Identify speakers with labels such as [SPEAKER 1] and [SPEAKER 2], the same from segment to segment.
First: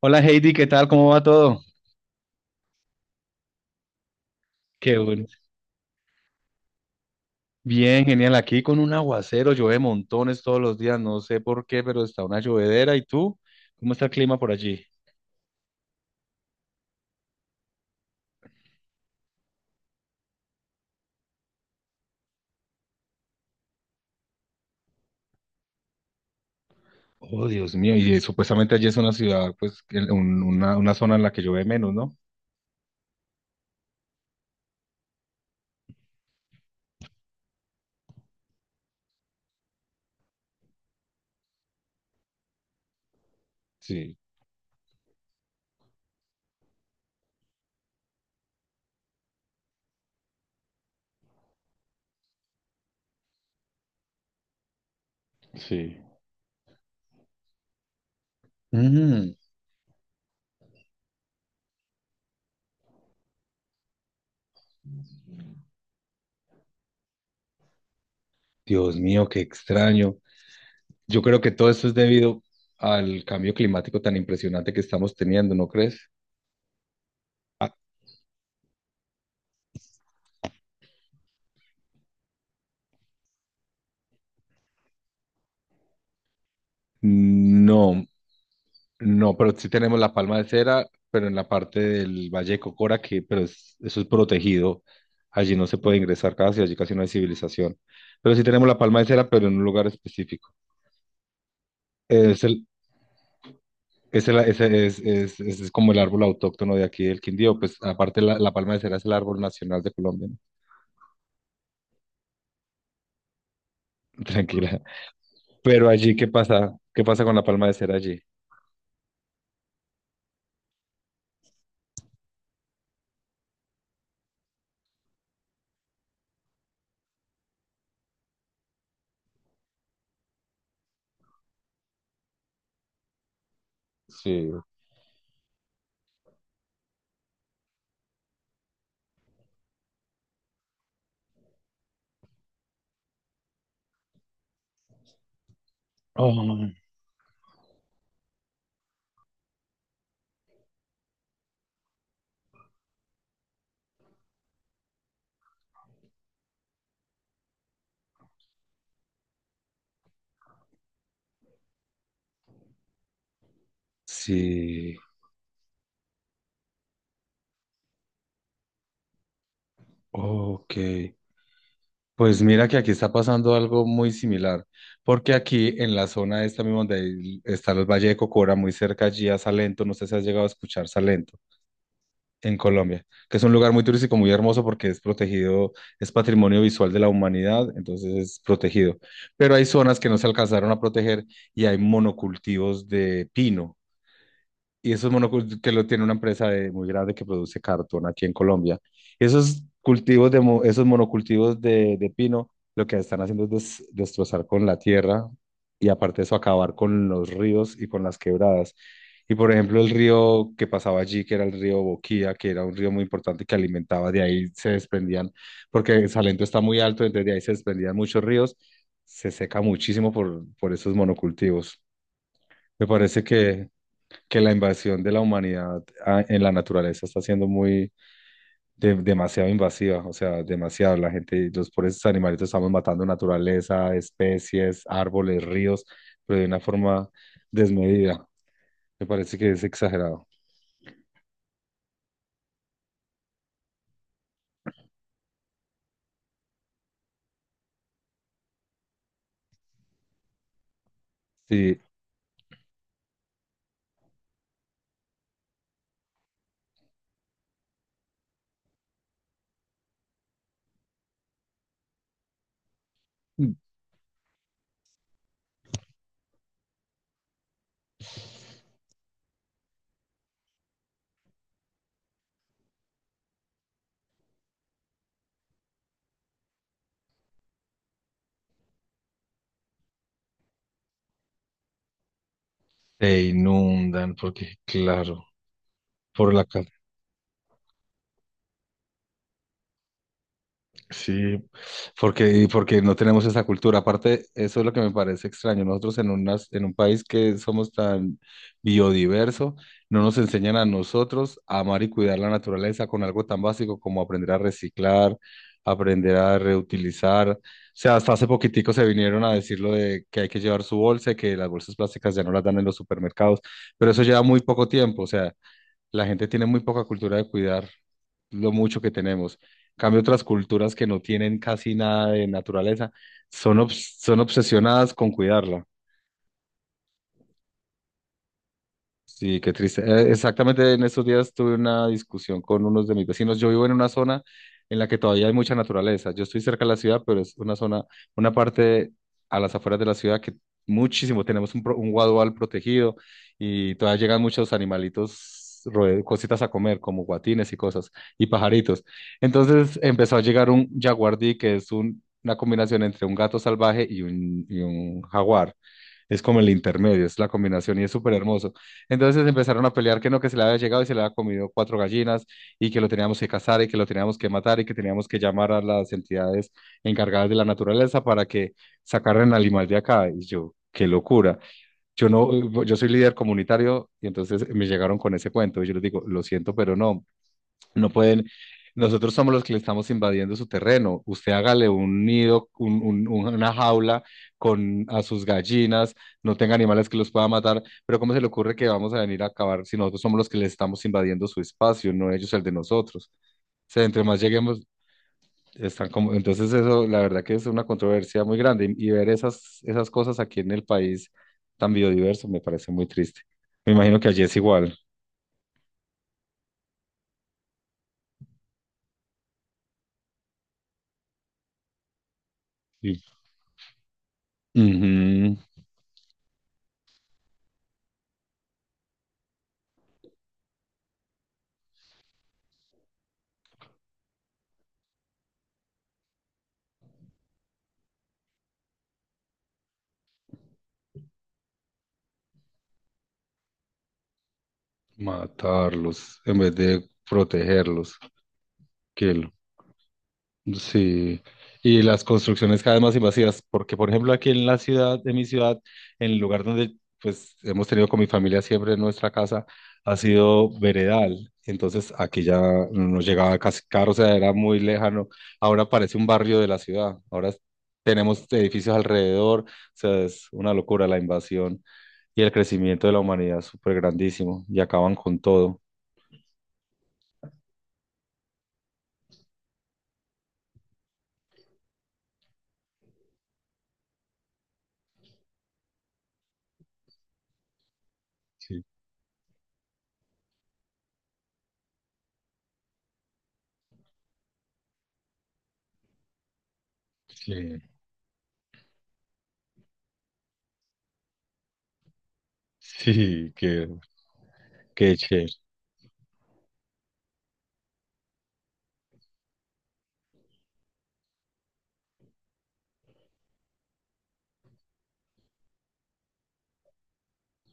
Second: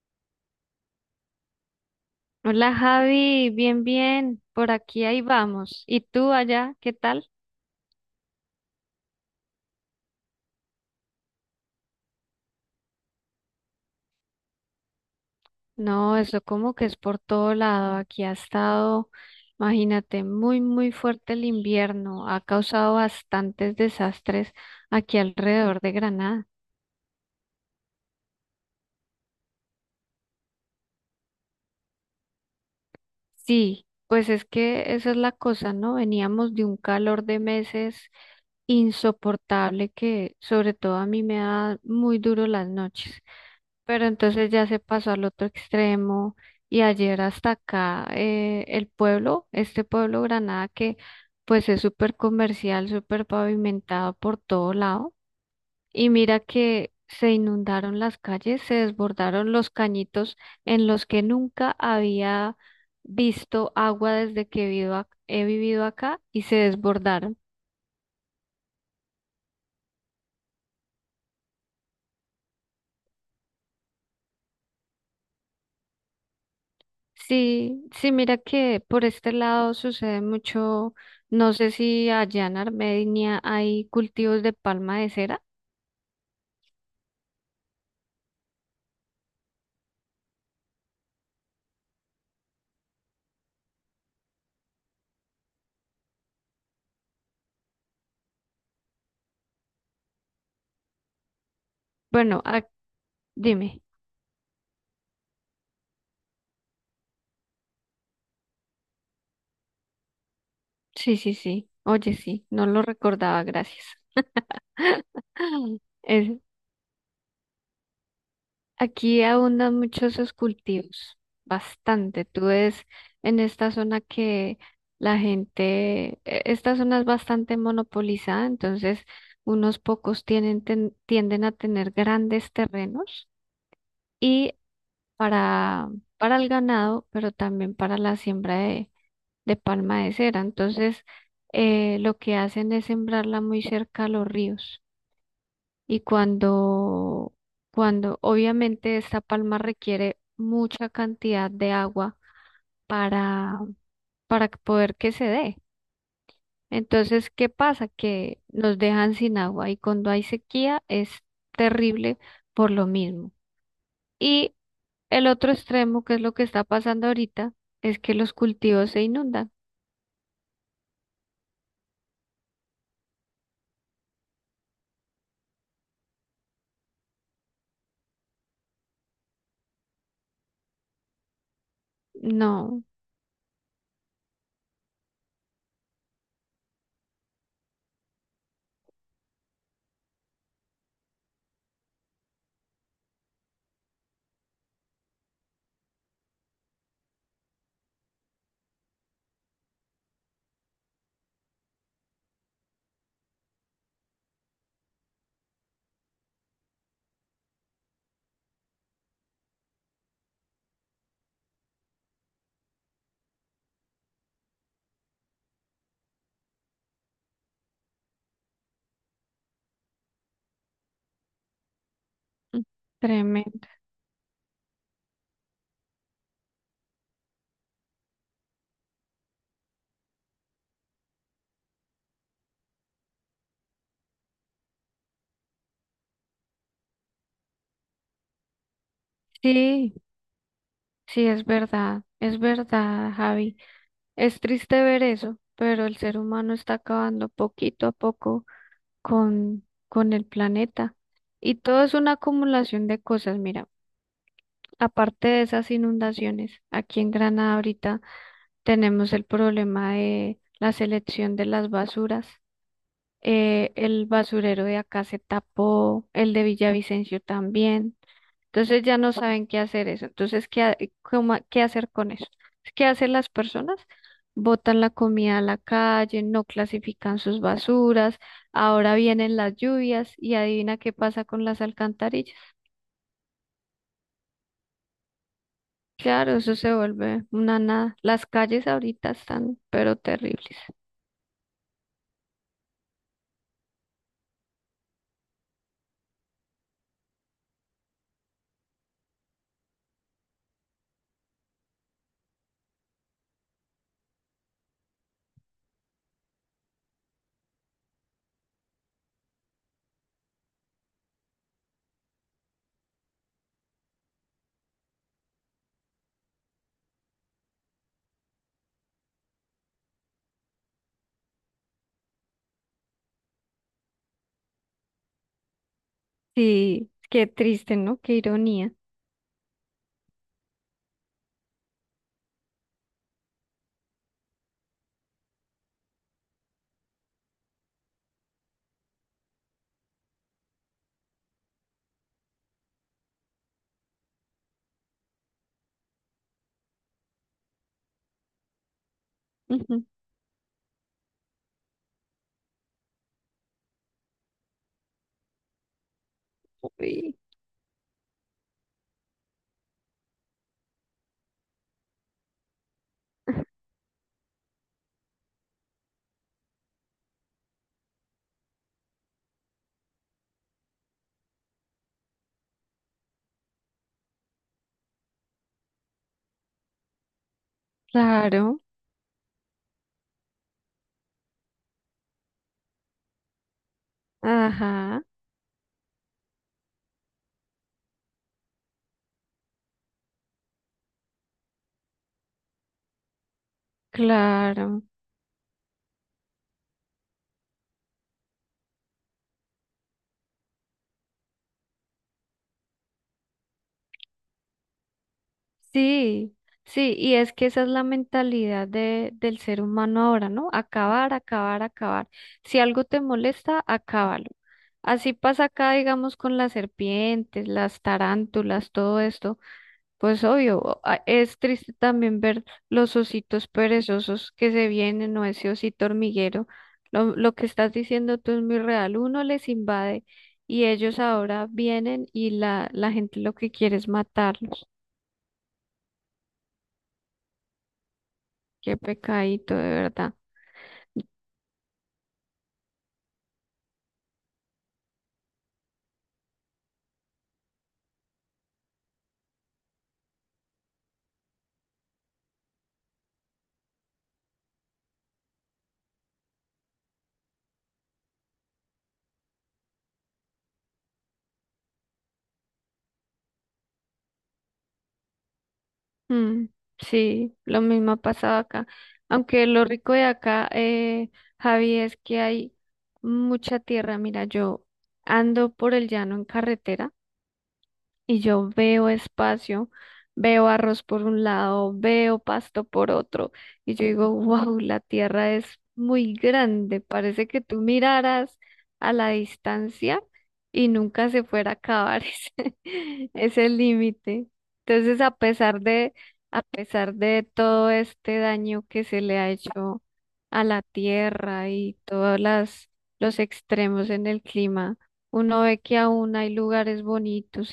[SPEAKER 1] Hola Heidi, ¿qué tal? ¿Cómo va todo?
[SPEAKER 2] Hola Javi, bien, bien, por
[SPEAKER 1] Qué
[SPEAKER 2] aquí ahí
[SPEAKER 1] bueno.
[SPEAKER 2] vamos. ¿Y tú allá, qué tal?
[SPEAKER 1] Bien, genial. Aquí con un aguacero, llueve montones todos los días, no sé por qué, pero está una llovedera. ¿Y tú? ¿Cómo está el clima por allí?
[SPEAKER 2] No, eso como que es por todo lado. Aquí ha estado, imagínate, muy, muy fuerte el invierno. Ha causado bastantes desastres aquí alrededor de Granada.
[SPEAKER 1] Oh, Dios mío, y supuestamente allí es una ciudad, pues, una zona en la que llueve menos, ¿no?
[SPEAKER 2] Sí, pues es que esa es la cosa, ¿no? Veníamos de un calor de meses insoportable que sobre todo a mí me da muy duro las noches. Pero
[SPEAKER 1] Sí,
[SPEAKER 2] entonces ya se pasó al otro extremo y ayer hasta acá el pueblo, este pueblo Granada que pues es súper comercial, súper pavimentado por todo lado.
[SPEAKER 1] sí.
[SPEAKER 2] Y mira que se inundaron las calles, se
[SPEAKER 1] Mm.
[SPEAKER 2] desbordaron los cañitos en los que nunca había visto agua desde que vivo he vivido acá y se desbordaron.
[SPEAKER 1] Dios mío, qué extraño. Yo creo que todo esto es debido al cambio climático tan impresionante que estamos teniendo, ¿no crees? Ah,
[SPEAKER 2] Sí, sí, mira que por este lado sucede mucho, no sé si allá en Armenia hay cultivos de palma de cera.
[SPEAKER 1] no. No, pero sí tenemos la palma de cera, pero en la parte del Valle de Cocora, que eso es protegido. Allí no se puede ingresar casi, allí casi no hay civilización. Pero sí tenemos la palma de cera, pero en un lugar específico.
[SPEAKER 2] Bueno,
[SPEAKER 1] Es el,
[SPEAKER 2] dime,
[SPEAKER 1] es como el árbol autóctono de aquí del Quindío. Pues aparte la palma de cera es el árbol nacional de Colombia, ¿no?
[SPEAKER 2] sí, sí, sí, oye, sí, no lo recordaba, gracias.
[SPEAKER 1] Tranquila. Pero allí, ¿qué
[SPEAKER 2] Es-
[SPEAKER 1] pasa? ¿Qué pasa con la palma de cera allí?
[SPEAKER 2] Aquí abundan muchos esos cultivos, bastante. Tú ves en esta zona que esta zona es bastante monopolizada, entonces unos pocos tienden a tener grandes terrenos
[SPEAKER 1] Sí.
[SPEAKER 2] y para, para el ganado, pero también para la siembra de palma de cera. Entonces, lo que hacen es sembrarla muy cerca a los ríos. Y
[SPEAKER 1] Oh,
[SPEAKER 2] cuando, cuando obviamente esta palma requiere mucha cantidad de agua para, para que poder que se dé. Entonces, ¿qué pasa? Que nos dejan sin agua y cuando hay sequía es terrible por lo mismo. Y
[SPEAKER 1] sí.
[SPEAKER 2] el otro extremo, que es lo que está pasando ahorita, es que los cultivos se inundan.
[SPEAKER 1] Ok. Pues mira que aquí está pasando algo muy similar, porque aquí en la zona esta misma está el Valle de Cocora, muy cerca allí a Salento, no sé si has llegado a escuchar Salento en
[SPEAKER 2] No,
[SPEAKER 1] Colombia, que es un lugar muy turístico, muy hermoso porque es protegido, es patrimonio visual de la humanidad, entonces es protegido. Pero hay zonas que no se alcanzaron a proteger y hay monocultivos de pino. Y esos es que lo tiene muy grande que produce cartón aquí en Colombia. Esos esos monocultivos de pino, lo que están haciendo es destrozar con la tierra y aparte de eso acabar con los ríos y con las quebradas. Y por ejemplo, el río que pasaba allí, que era el río Boquía, que era un río muy importante que alimentaba, de ahí se desprendían, porque Salento está muy alto, entonces de ahí se desprendían muchos ríos, se seca muchísimo por esos monocultivos.
[SPEAKER 2] mm,
[SPEAKER 1] Me parece
[SPEAKER 2] tremendo.
[SPEAKER 1] que la invasión de la humanidad en la naturaleza está siendo muy demasiado invasiva, o sea, demasiado. La gente, los pobres animalitos estamos matando naturaleza, especies, árboles, ríos, pero de una forma desmedida. Me parece que es
[SPEAKER 2] Sí,
[SPEAKER 1] exagerado.
[SPEAKER 2] sí, es verdad, Javi. Es triste ver eso, pero el ser humano está acabando poquito a poco con el planeta. Y
[SPEAKER 1] Sí,
[SPEAKER 2] todo es una acumulación de cosas, mira. Aparte de esas inundaciones, aquí en Granada ahorita tenemos el problema de la selección de las basuras. El basurero de acá se tapó, el de Villavicencio también. Entonces ya no saben qué hacer eso. Entonces, ¿ qué hacer con eso? ¿Qué hacen las personas? Botan la comida a la calle, no clasifican sus basuras, ahora vienen las lluvias y adivina qué pasa con las alcantarillas.
[SPEAKER 1] te inundan porque, claro, por
[SPEAKER 2] Claro,
[SPEAKER 1] la,
[SPEAKER 2] eso
[SPEAKER 1] ca-
[SPEAKER 2] se vuelve una nada. Las calles ahorita están, pero terribles.
[SPEAKER 1] sí, porque, y porque no tenemos esa cultura. Aparte, eso es lo que me parece extraño. Nosotros en un país que somos tan biodiverso, no nos enseñan a nosotros a amar y cuidar la naturaleza con algo tan básico como aprender a reciclar, aprender a reutilizar. O sea, hasta hace poquitico se vinieron a decir lo de que hay que llevar su bolsa, y que las bolsas plásticas ya no las dan en los supermercados, pero eso lleva muy poco tiempo. O sea, la gente tiene muy poca cultura de cuidar lo mucho que tenemos. En cambio, otras culturas que no tienen casi nada de naturaleza son obsesionadas con cuidarla.
[SPEAKER 2] Sí, qué triste, ¿no? Qué ironía.
[SPEAKER 1] Sí, qué triste. Exactamente en estos días tuve una discusión con unos de mis vecinos. Yo vivo en una zona en la que todavía hay mucha naturaleza. Yo estoy cerca de la ciudad, pero es una zona, una parte a las afueras de la ciudad que muchísimo, tenemos un guadual protegido y todavía llegan muchos animalitos, cositas a comer, como guatines y cosas, y pajaritos. Entonces
[SPEAKER 2] Ujú.
[SPEAKER 1] empezó a llegar un jaguardí, que es una combinación entre un gato salvaje y y un jaguar. Es como el intermedio,
[SPEAKER 2] Uy,
[SPEAKER 1] es la combinación y es súper hermoso. Entonces empezaron a pelear que no, que se le había llegado y se le había comido cuatro gallinas y que lo teníamos que cazar y que lo teníamos que matar y que teníamos que llamar a las entidades encargadas de la naturaleza para que sacaran al animal de acá. Y yo, qué locura. Yo no, yo soy líder comunitario y entonces me llegaron con ese cuento y yo les digo, lo siento, pero no. No pueden,
[SPEAKER 2] claro.
[SPEAKER 1] nosotros somos los que le estamos invadiendo su terreno. Usted hágale un nido, una jaula con a
[SPEAKER 2] Ajá,
[SPEAKER 1] sus gallinas, no tenga animales que los pueda matar, pero ¿cómo se le ocurre que vamos a venir a acabar si nosotros somos los que le estamos invadiendo su espacio, no ellos el de nosotros? O sea, entre más lleguemos,
[SPEAKER 2] claro,
[SPEAKER 1] están como, entonces eso, la verdad que es una controversia muy grande y ver esas cosas aquí en el país tan biodiverso me parece muy triste. Me imagino que allí es igual.
[SPEAKER 2] sí, sí, y es que esa es la mentalidad de, del ser humano ahora, ¿no? Acabar, acabar, acabar. Si algo
[SPEAKER 1] Sí.
[SPEAKER 2] te molesta, acábalo. Así
[SPEAKER 1] Ujú.
[SPEAKER 2] pasa acá, digamos, con las serpientes, las tarántulas, todo esto. Pues obvio, es triste también ver los ositos perezosos que se vienen o ese osito hormiguero. Lo que estás diciendo tú es muy real. Uno les invade y ellos ahora vienen y la gente lo que quiere es matarlos.
[SPEAKER 1] Matarlos en vez de protegerlos.
[SPEAKER 2] Qué
[SPEAKER 1] Que lo-
[SPEAKER 2] pecadito, de verdad.
[SPEAKER 1] sí. Y las construcciones cada vez más invasivas, porque por ejemplo aquí en la ciudad, de mi ciudad, en el lugar donde pues hemos tenido con mi familia siempre nuestra casa, ha sido veredal. Entonces aquí ya nos llegaba casi carro, o sea, era muy lejano. Ahora parece un barrio de la ciudad. Tenemos edificios alrededor, o sea, es una locura la invasión y el crecimiento de la humanidad es súper grandísimo y acaban con todo.
[SPEAKER 2] Mm, sí, lo mismo ha pasado acá. Aunque lo rico de acá, Javi, es que hay mucha tierra. Mira, yo ando por el llano en carretera y yo veo espacio, veo arroz por un lado, veo pasto por otro, y yo digo, wow, la tierra es muy grande, parece que
[SPEAKER 1] Sí,
[SPEAKER 2] tú miraras a la distancia y nunca se fuera a acabar ese,
[SPEAKER 1] sí,
[SPEAKER 2] ese
[SPEAKER 1] qué,
[SPEAKER 2] límite.
[SPEAKER 1] qué
[SPEAKER 2] Entonces,
[SPEAKER 1] chévere.
[SPEAKER 2] a pesar de todo este daño que se le ha hecho a la tierra y todos los extremos en el clima, uno ve que aún hay lugares bonitos,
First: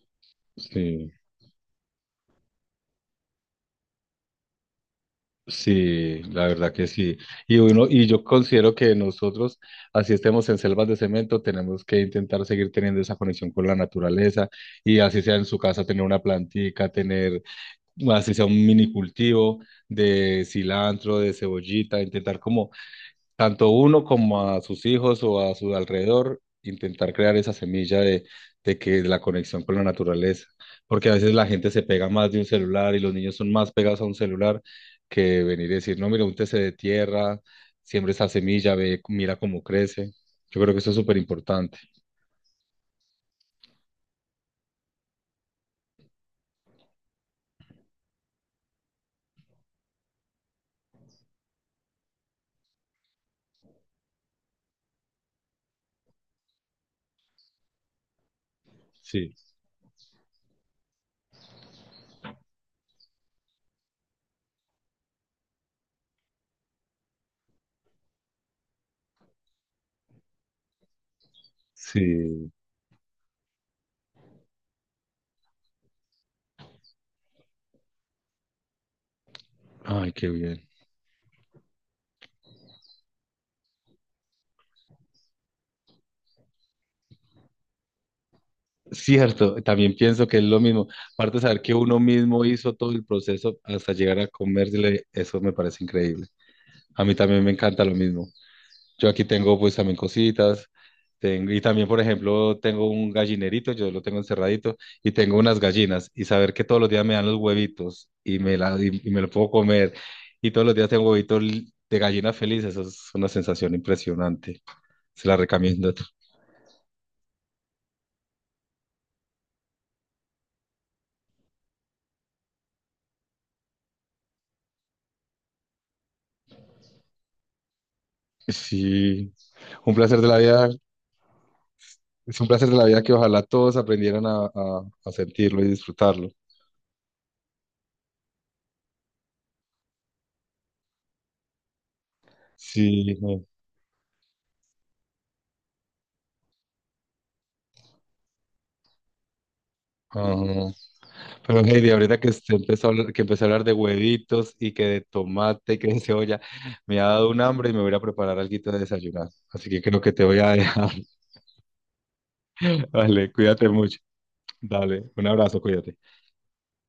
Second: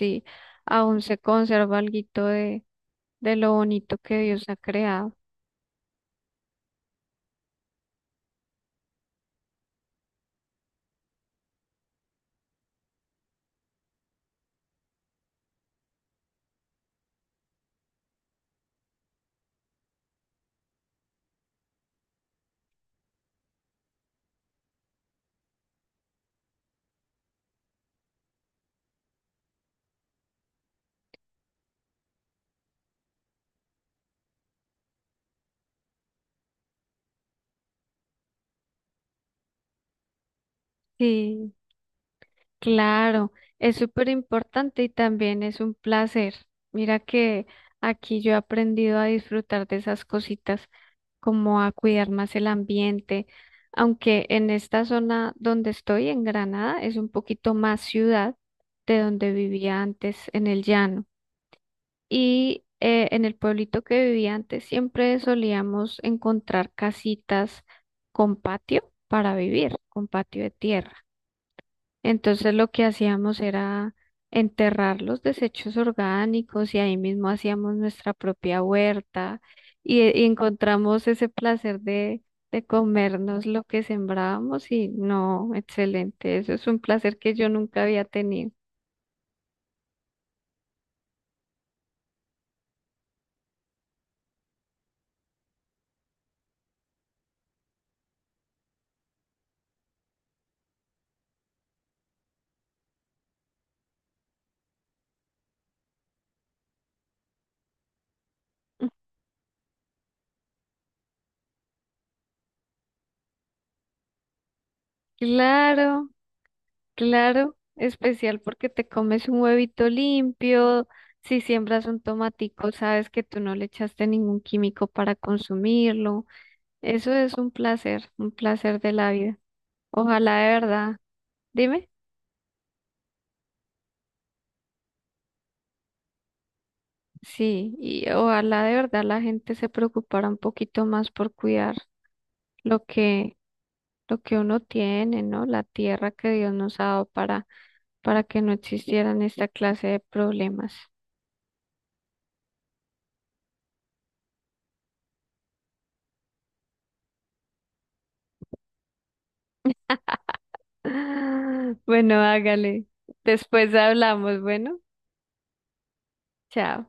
[SPEAKER 2] aún
[SPEAKER 1] Sí,
[SPEAKER 2] se conserva alguito de lo bonito que Dios ha creado.
[SPEAKER 1] sí, la verdad que sí. Y uno, y yo considero que nosotros, así estemos en selvas de cemento, tenemos que intentar seguir teniendo esa conexión con la naturaleza y así sea en su casa tener una plantica, tener, así sea un mini cultivo de cilantro, de cebollita, intentar como tanto uno como a sus hijos o a su alrededor, intentar crear esa semilla de que de la conexión con la naturaleza, porque a veces la gente se pega más de un celular y los niños son más pegados a un celular que venir y decir, no, mira, úntese de tierra, siembra esa semilla, ve, mira cómo crece. Yo creo que eso es súper
[SPEAKER 2] Sí,
[SPEAKER 1] importante.
[SPEAKER 2] claro, es súper importante y también es un placer. Mira que aquí yo he aprendido a disfrutar de esas cositas, como a cuidar más el ambiente, aunque en esta zona donde estoy, en Granada, es un poquito más ciudad de donde
[SPEAKER 1] Sí,
[SPEAKER 2] vivía antes en el llano. Y en el pueblito que vivía antes siempre solíamos encontrar casitas con patio para vivir, con patio de tierra.
[SPEAKER 1] sí.
[SPEAKER 2] Entonces lo que hacíamos era enterrar los desechos orgánicos y ahí mismo hacíamos nuestra propia huerta
[SPEAKER 1] Ay,
[SPEAKER 2] y
[SPEAKER 1] qué bien.
[SPEAKER 2] encontramos ese placer de comernos lo que sembrábamos y no, excelente, eso es un placer que yo nunca había tenido.
[SPEAKER 1] Cierto, también pienso que es lo mismo. Aparte de saber que uno mismo hizo todo el proceso hasta llegar a comérsele, eso me parece increíble. A mí también me encanta lo mismo. Yo aquí tengo pues también cositas. Tengo, y también, por ejemplo, tengo un gallinerito, yo lo tengo encerradito, y tengo unas gallinas. Y saber que todos los días me dan los huevitos y me lo puedo comer. Y todos los días tengo de gallina feliz. Eso es una sensación impresionante. Se la recomiendo.
[SPEAKER 2] Claro. Claro, especial porque te comes un huevito limpio, si siembras un tomatico, sabes que tú no le echaste ningún químico para consumirlo. Eso es un placer de la
[SPEAKER 1] Sí,
[SPEAKER 2] vida.
[SPEAKER 1] un placer de la
[SPEAKER 2] Ojalá de
[SPEAKER 1] vida.
[SPEAKER 2] verdad, dime,
[SPEAKER 1] Es un placer de la vida que ojalá todos aprendieran a sentirlo y disfrutarlo.
[SPEAKER 2] sí, y ojalá de verdad la gente se preocupara un poquito más por cuidar lo
[SPEAKER 1] Sí,
[SPEAKER 2] que,
[SPEAKER 1] no.
[SPEAKER 2] lo que uno tiene, ¿no? La tierra que Dios nos ha dado para que no existieran esta clase de
[SPEAKER 1] Ajá.
[SPEAKER 2] problemas.
[SPEAKER 1] Pero Heidi, ahorita que usted empezó a hablar, que empezó a hablar de huevitos y que de tomate y que de cebolla, me ha dado un hambre y me voy a ir a preparar algo de desayunar. Así que creo que te voy a dejar.
[SPEAKER 2] Bueno, hágale.
[SPEAKER 1] Vale, cuídate
[SPEAKER 2] Después
[SPEAKER 1] mucho.
[SPEAKER 2] hablamos. Bueno,
[SPEAKER 1] Dale, un abrazo, cuídate.
[SPEAKER 2] chao.